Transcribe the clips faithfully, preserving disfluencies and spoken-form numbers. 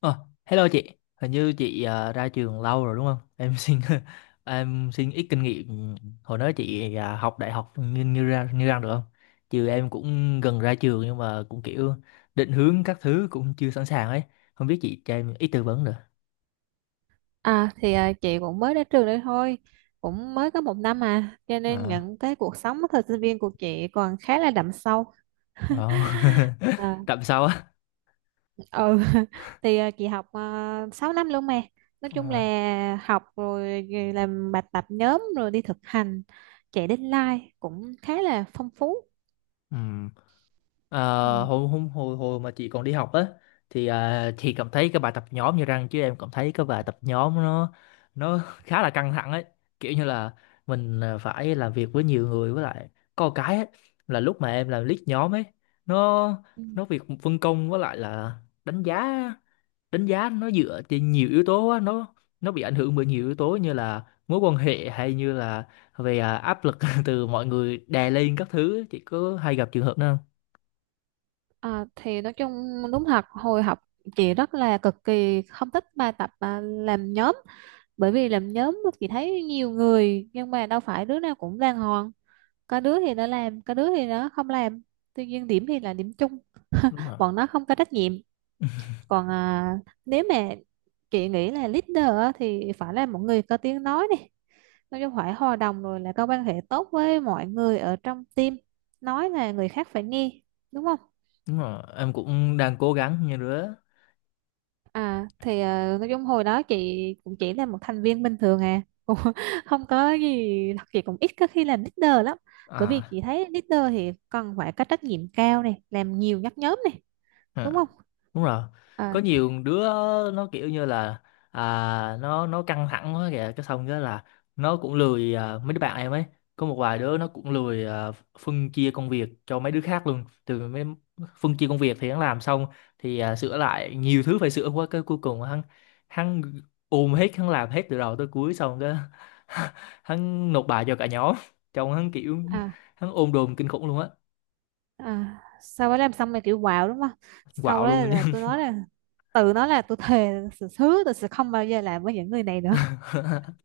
Ờ, Hello chị, hình như chị à, ra trường lâu rồi đúng không? Em xin em xin ít kinh nghiệm hồi đó chị à, học đại học như như ra như ra được không? Chứ em cũng gần ra trường nhưng mà cũng kiểu định hướng các thứ cũng chưa sẵn sàng ấy, không biết chị cho em ít tư vấn được. À thì à, chị cũng mới đến trường đây thôi, cũng mới có một năm, à cho nên À, những cái cuộc sống thời sinh viên của chị còn khá là đậm sâu. đó. à, Tạm sau á. ừ thì à, chị học uh, sáu năm luôn mà, nói chung À, là học rồi làm bài tập nhóm rồi đi thực hành, chạy deadline cũng khá là phong phú. ừ. Ờ, Ừ. hồi, hôm hồi hồi mà chị còn đi học á thì à, chị cảm thấy cái bài tập nhóm như răng chứ em cảm thấy cái bài tập nhóm nó nó khá là căng thẳng ấy, kiểu như là mình à, phải làm việc với nhiều người, với lại có một cái ấy, là lúc mà em làm lead nhóm ấy, nó Ừ. nó việc phân công với lại là đánh giá đánh giá nó dựa trên nhiều yếu tố á, nó nó bị ảnh hưởng bởi nhiều yếu tố như là mối quan hệ hay như là về à, áp lực từ mọi người đè lên các thứ, chị có hay gặp trường hợp đó không? À, thì Nói chung đúng thật hồi học chị rất là cực kỳ không thích bài tập à, làm nhóm, bởi vì làm nhóm chị thấy nhiều người nhưng mà đâu phải đứa nào cũng đàng hoàng, có đứa thì nó làm, có đứa thì nó không làm, tuy nhiên điểm thì là điểm chung. Đúng. Bọn nó không có trách nhiệm. Còn à, nếu mà Chị nghĩ là leader á, thì phải là một người có tiếng nói này, nói chung phải hòa đồng rồi là có quan hệ tốt với mọi người ở trong team, nói là người khác phải nghe, đúng không? Đúng rồi, em cũng đang cố gắng như đứa. À thì ờ, nói chung hồi đó chị cũng chỉ là một thành viên bình thường à, cũng không có gì, chị cũng ít có khi làm leader lắm, bởi vì À, chị thấy leader thì cần phải có trách nhiệm cao này, làm nhiều nhắc nhóm này, đúng à không? đúng rồi, có À, nhiều đứa nó kiểu như là à, nó nó căng thẳng quá kìa, cái xong cái là nó cũng lười, à, mấy đứa bạn em ấy, có một vài đứa nó cũng lười, à, phân chia công việc cho mấy đứa khác luôn, từ mấy phân chia công việc thì hắn làm xong thì à, sửa lại nhiều thứ phải sửa quá, cái cuối cùng hắn hắn ôm hết, hắn làm hết từ đầu tới cuối, xong cái hắn nộp bài cho cả nhóm, trông hắn kiểu à, hắn ôm đồm kinh khủng luôn á, à, sau đó làm xong rồi kiểu wow đúng không, sau quạo đó luôn nhưng là tôi mà nói là tự nó là tôi thề là sự hứa tôi sẽ không bao giờ làm với những người này nữa.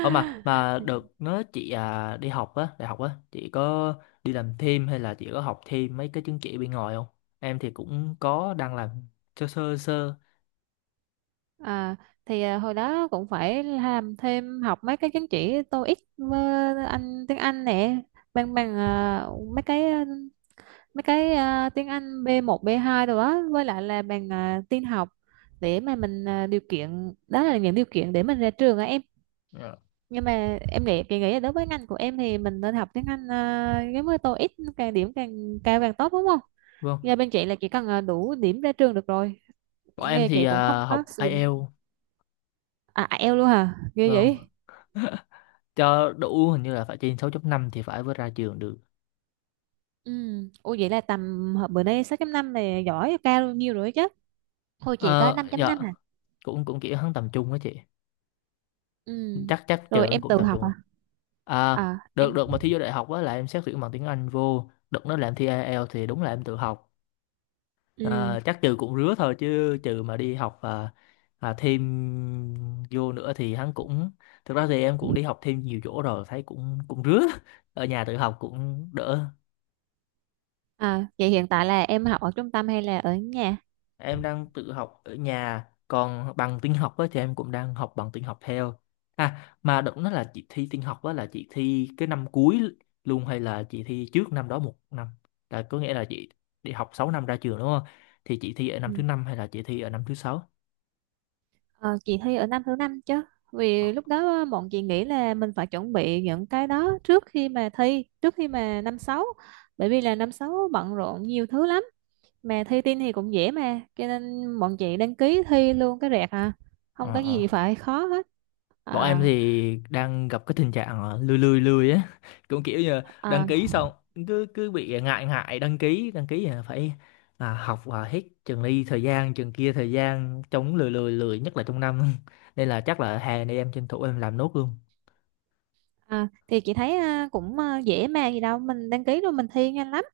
Ờ mà mà được, nói chị à, đi học á, đại học á, chị có đi làm thêm hay là chị có học thêm mấy cái chứng chỉ bên ngoài không? Em thì cũng có đang làm sơ sơ sơ. À, thì à, Hồi đó cũng phải làm thêm, học mấy cái chứng chỉ TOEIC với anh tiếng Anh nè, bằng bằng à, mấy cái à, mấy cái à, tiếng Anh b một b hai rồi đó, với lại là bằng à, tin học, để mà mình, à, điều kiện đó là những điều kiện để mình ra trường á em. Dạ. Nhưng mà em nghĩ, chị nghĩ là đối với ngành của em thì mình nên học tiếng Anh, à, giống như TOEIC, càng điểm càng cao càng tốt, đúng không? Vâng. Nhà bên chị là chỉ cần, à, đủ điểm ra trường được rồi, Bọn em nghe thì chị cũng không à, có học sử dụng. ai eo, À, ai eo luôn hả, ghê vâng. vậy. Cho đủ hình như là phải trên sáu chấm năm thì phải mới ra trường được. Ừ. Ủa vậy là tầm hồi bữa nay sáu chấm năm này giỏi, cao bao nhiêu rồi chứ? Thôi chị có Ờ dạ, năm chấm năm à? cũng cũng kiểu hắn tầm trung á chị. Ừ. Chắc chắc Rồi trường em cũng tự tầm học trung rồi. à? À, À, được em. đợt mà thi vô đại học á là em xét tuyển bằng tiếng Anh vô, đợt nó làm thi ai eo thì đúng là em tự học. Ừ. Ờ, chắc trừ cũng rứa thôi, chứ trừ mà đi học và và thêm vô nữa thì hắn cũng thực ra thì em cũng đi học thêm nhiều chỗ rồi, thấy cũng cũng rứa, ở nhà tự học cũng đỡ. À vậy hiện tại là em học ở trung tâm hay là ở nhà? Em đang tự học ở nhà, còn bằng tin học á thì em cũng đang học bằng tin học theo. À mà động nó là chị thi tin học á, là chị thi cái năm cuối luôn hay là chị thi trước năm đó một năm? Là có nghĩa là chị đi học sáu năm ra trường đúng không, thì chị thi ở năm Ừ. thứ năm hay là chị thi ở năm thứ sáu? Ờ, chị thi ở năm thứ năm chứ, Ờ vì lúc đó bọn chị nghĩ là mình phải chuẩn bị những cái đó trước khi mà thi, trước khi mà năm sáu, bởi vì là năm sáu bận rộn nhiều thứ lắm, mà thi tin thì cũng dễ mà, cho nên bọn chị đăng ký thi luôn cái rẹt à, không ờ có gì ờ. phải khó hết. Bọn em À, thì đang gặp cái tình trạng ờ, lười lười lười á, cũng kiểu như đăng à, ký xong cứ cứ bị ngại ngại đăng ký, đăng ký là phải à, học, à, hết trường này thời gian trường kia, thời gian chống lười lười lười nhất là trong năm, nên là chắc là hè này em tranh thủ em làm nốt luôn. à, thì chị thấy à, cũng à, dễ mà gì đâu, mình đăng ký rồi mình thi nhanh lắm.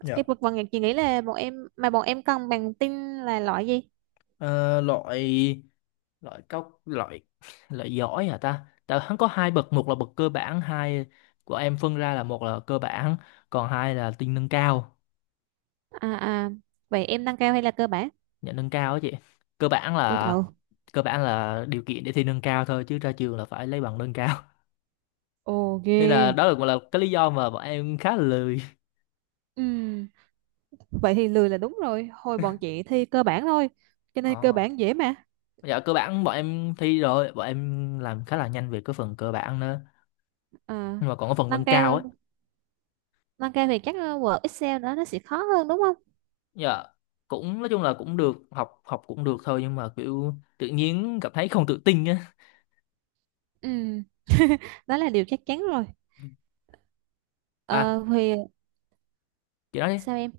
Dạ. Cái vực vần chị nghĩ là bọn em, mà bọn em cần bằng tin là loại gì? Ờ, loại loại cao, loại loại giỏi hả ta, tại hắn có hai bậc, một là bậc cơ bản, hai của em phân ra là một là cơ bản còn hai là tinh nâng cao. À, à vậy em nâng cao hay là cơ bản? Nhận nâng cao á chị, cơ bản Ui là trời. cơ bản là điều kiện để thi nâng cao thôi, chứ ra trường là phải lấy bằng nâng cao. Ồ Nên là ghê. đó là cũng là cái lý do mà bọn em khá là lười. Ừm, Vậy thì lười là đúng rồi. Hồi bọn chị thi cơ bản thôi. Cho nên cơ Ờ. bản dễ mà. Dạ cơ bản bọn em thi rồi, bọn em làm khá là nhanh về cái phần cơ bản nữa, À, nhưng mà còn cái phần nâng nâng cao cao ấy, nâng cao thì chắc ờ, Word Excel đó nó sẽ khó hơn đúng không? dạ cũng nói chung là cũng được, học học cũng được thôi, nhưng mà kiểu tự nhiên cảm thấy không tự tin á. Ừ, đó là điều chắc chắn rồi. À Ờ, thì chị nói đi. sao em?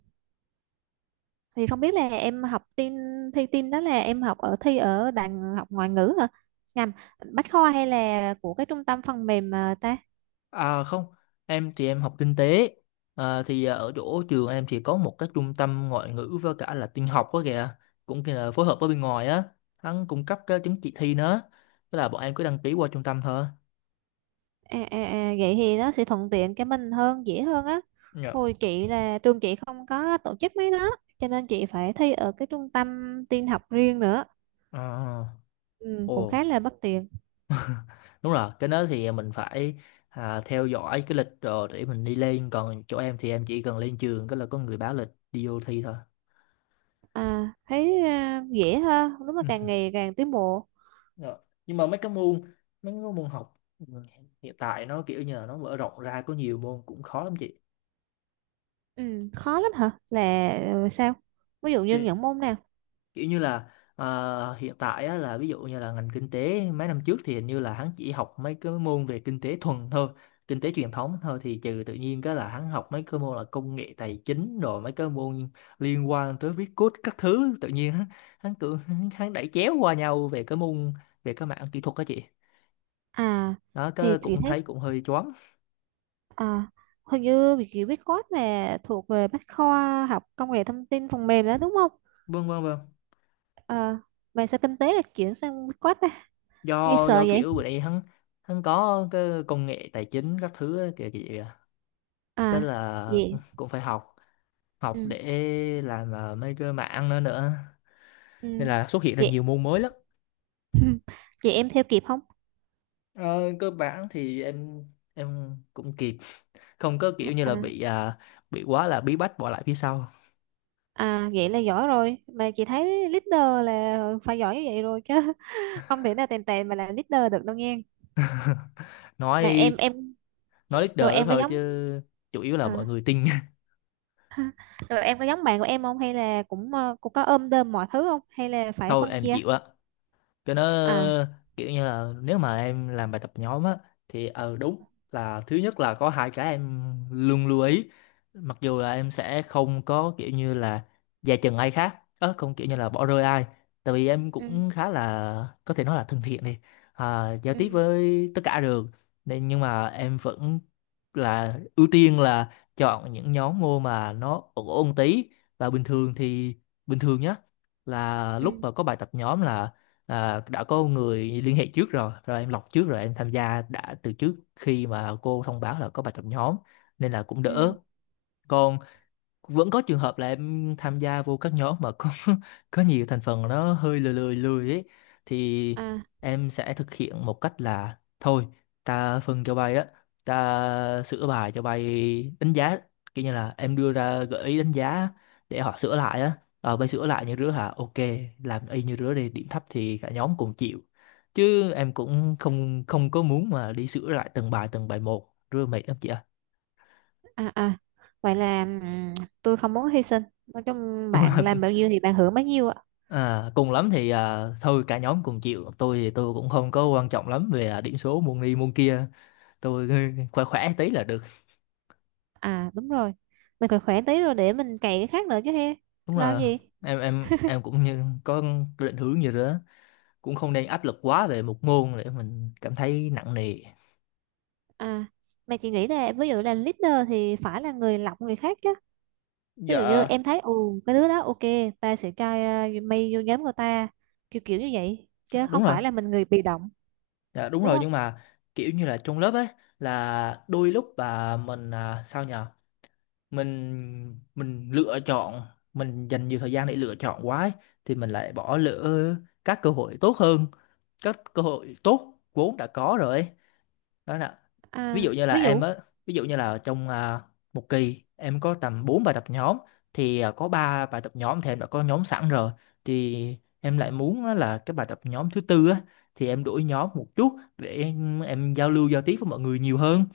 Thì không biết là em học tin, thi tin đó là em học ở, thi ở đàn học ngoại ngữ hả? Nhầm, Bách Khoa, hay là của cái trung tâm phần mềm ờ, ta? À không, em thì em học kinh tế. À, thì à, ở chỗ trường em thì có một cái trung tâm ngoại ngữ với cả là tin học đó kìa. Cũng kia là phối hợp với bên ngoài á. Hắn cung cấp cái chứng chỉ thi nữa. Tức là bọn em cứ đăng ký qua trung tâm thôi. À, à, à, vậy thì nó sẽ thuận tiện cho mình hơn, dễ hơn á. Dạ. Hồi chị là trường chị không có tổ chức mấy đó, cho nên chị phải thi ở cái trung tâm tin học riêng nữa, À, ừ, ồ, cũng khá là bất tiện. đúng rồi. Cái đó thì mình phải à, theo dõi cái lịch rồi để mình đi lên. Còn chỗ em thì em chỉ cần lên trường, cái là có người báo lịch đi vô thi thôi. À thấy, à, dễ hơn, đúng là Ừ. càng ngày càng tiến bộ. Rồi. Nhưng mà mấy cái môn mấy cái môn học, ừ, hiện tại nó kiểu như là nó mở rộng ra có nhiều môn cũng khó lắm chị. ừ, Khó lắm hả, là ừ, sao, ví dụ như Thì, những môn nào? kiểu như là ờ, hiện tại á, là ví dụ như là ngành kinh tế mấy năm trước thì hình như là hắn chỉ học mấy cái môn về kinh tế thuần thôi, kinh tế truyền thống thôi, thì trừ tự nhiên cái là hắn học mấy cái môn là công nghệ tài chính, rồi mấy cái môn liên quan tới viết code các thứ, tự nhiên hắn hắn cứ hắn hắn đẩy chéo qua nhau về cái môn, về cái mảng kỹ thuật đó chị. À Đó thì cái chị cũng thấy, thấy cũng hơi choáng. à, hình như việc chị biết code là thuộc về bách khoa học công nghệ thông tin phần mềm đó đúng không? Vâng vâng vâng À, mà sao kinh tế là chuyển sang viết code, nghe do sợ do vậy. kiểu bữa nay hắn hắn có cái công nghệ tài chính các thứ á, kìa kìa cái À là vậy. cũng phải học, học ừ, để làm ờ, mấy cái mảng nữa nữa nên ừ, là xuất hiện ra nhiều Vậy môn mới lắm. vậy em theo kịp không? Ờ, cơ bản thì em em cũng kịp, không có kiểu như là À, bị à, bị quá là bí bách bỏ lại phía sau. à vậy là giỏi rồi, mà chị thấy leader là phải giỏi như vậy rồi chứ không thể nào tèn tèn mà làm leader được đâu nghe. Mà nói em em nói rồi leader đó em có thôi chứ giống, chủ yếu là mọi à, người tin. rồi em có giống bạn của em không, hay là cũng ờ, cũng có ôm đơm mọi thứ không, hay là phải Thôi phân em chia? chịu á cho nó à kiểu như là, nếu mà em làm bài tập nhóm á thì ờ đúng là thứ nhất là có hai cái em luôn lưu ý, mặc dù là em sẽ không có kiểu như là dè chừng ai khác, ớ không kiểu như là bỏ rơi ai, tại vì em ừ cũng khá là có thể nói là thân thiện đi, à, giao ừ tiếp với tất cả được, nên nhưng mà em vẫn là ưu tiên là chọn những nhóm môn mà nó ổn ổn tí. Và bình thường thì bình thường nhá, là lúc ừ mà có bài tập nhóm là à, đã có người liên hệ trước rồi rồi em lọc trước, rồi em tham gia đã từ trước khi mà cô thông báo là có bài tập nhóm, nên là cũng ừ đỡ. Còn vẫn có trường hợp là em tham gia vô các nhóm mà có có nhiều thành phần nó hơi lười lười lười ấy, thì à em sẽ thực hiện một cách là thôi, ta phân cho bay đó, ta sửa bài cho bay, đánh giá kiểu như là em đưa ra gợi ý đánh giá để họ sửa lại á, ờ bay sửa lại như rứa hả, ok làm y như rứa đi, điểm thấp thì cả nhóm cùng chịu, chứ em cũng không không có muốn mà đi sửa lại từng bài từng bài một, rứa mệt lắm chị ạ. à à Vậy là ừm, tôi không muốn hy sinh, nói chung Đúng bạn là, làm bao nhiêu thì bạn hưởng bấy nhiêu ạ. À, cùng lắm thì à, thôi cả nhóm cùng chịu, tôi thì tôi cũng không có quan trọng lắm về à, điểm số môn này môn kia, tôi khỏe khỏe tí là được. À đúng rồi, mình khỏe khỏe tí rồi để mình cày cái khác nữa chứ he, Đúng lo là gì. em em em cũng như có định hướng như đó, cũng không nên áp lực quá về một môn để mình cảm thấy nặng nề. À mà chị nghĩ là ví dụ là leader thì phải là người lọc người khác chứ. Ví dụ như dạ em thấy ồ cái đứa đó ok, ta sẽ cho uh, mày vô nhóm của ta, kiểu kiểu như vậy, chứ đúng không rồi phải là mình người bị động, dạ đúng đúng rồi, không? nhưng mà kiểu như là trong lớp ấy, là đôi lúc mà mình à, sao nhờ, mình mình lựa chọn, mình dành nhiều thời gian để lựa chọn quá ấy, thì mình lại bỏ lỡ các cơ hội tốt hơn, các cơ hội tốt vốn đã có rồi ấy. Đó là ví À dụ như là ví em dụ. á, ví dụ như là trong à, một kỳ em có tầm bốn bài tập nhóm, thì à, có ba bài tập nhóm thì em đã có nhóm sẵn rồi, thì em lại muốn á là cái bài tập nhóm thứ tư á, thì em đổi nhóm một chút để em, em giao lưu giao tiếp với mọi người nhiều hơn,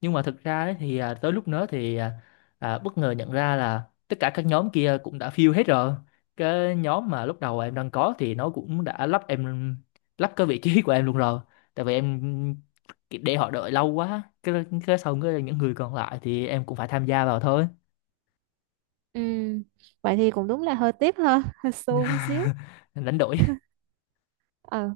nhưng mà thực ra ấy, thì à, tới lúc đó thì à, à, bất ngờ nhận ra là tất cả các nhóm kia cũng đã fill hết rồi, cái nhóm mà lúc đầu em đang có thì nó cũng đã lắp em lắp cái vị trí của em luôn rồi, tại vì em để họ đợi lâu quá, cái cái xong cái những người còn lại thì em cũng phải tham gia vào thôi. Ừm, vậy thì cũng đúng là hơi tiếc ha, hơi xô một xíu. Đánh đổi. Ờ.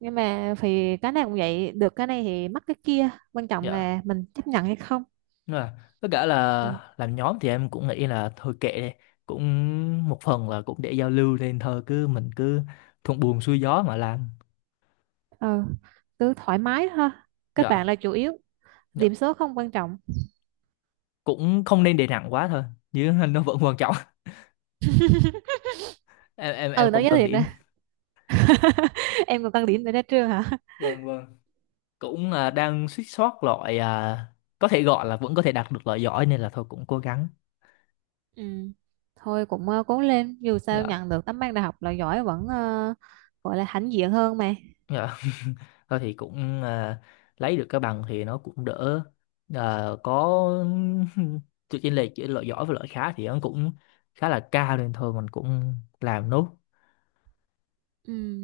Nhưng mà thì cái này cũng vậy, được cái này thì mất cái kia, quan trọng Dạ. là mình chấp nhận hay không. Nhưng mà tất cả Ừ. là làm nhóm thì em cũng nghĩ là thôi kệ đi, cũng một phần là cũng để giao lưu nên thôi cứ mình cứ thuận buồm xuôi gió mà làm. Ờ, cứ thoải mái thôi, các bạn Dạ. là chủ yếu, Dạ điểm số không quan trọng. cũng không nên để nặng quá thôi, chứ nó vẫn quan trọng, em em em Ừ, nói cũng giới cần thiệt nè, điểm. em còn tăng điểm để ra trường hả? Vâng vâng, cũng à, đang suýt soát loại à, có thể gọi là vẫn có thể đạt được loại giỏi nên là thôi cũng cố gắng. Ừ. Thôi cũng ờ, cố lên, dù sao Dạ. nhận được tấm bằng đại học là giỏi vẫn, ờ, gọi là hãnh diện hơn mà. Dạ thôi thì cũng à, lấy được cái bằng thì nó cũng đỡ. À, có sự chênh lệch giữa loại giỏi và loại khá thì nó cũng khá là cao nên thôi mình cũng làm nốt. Ừ.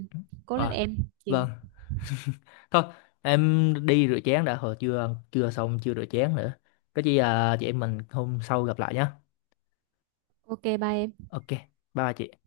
Cố lên À, em. Chị- vâng. Thôi em đi rửa chén đã, hồi chưa chưa xong chưa rửa chén nữa, có gì à, chị em mình hôm sau gặp lại nhé. ok bye em. Ok bye, bye chị.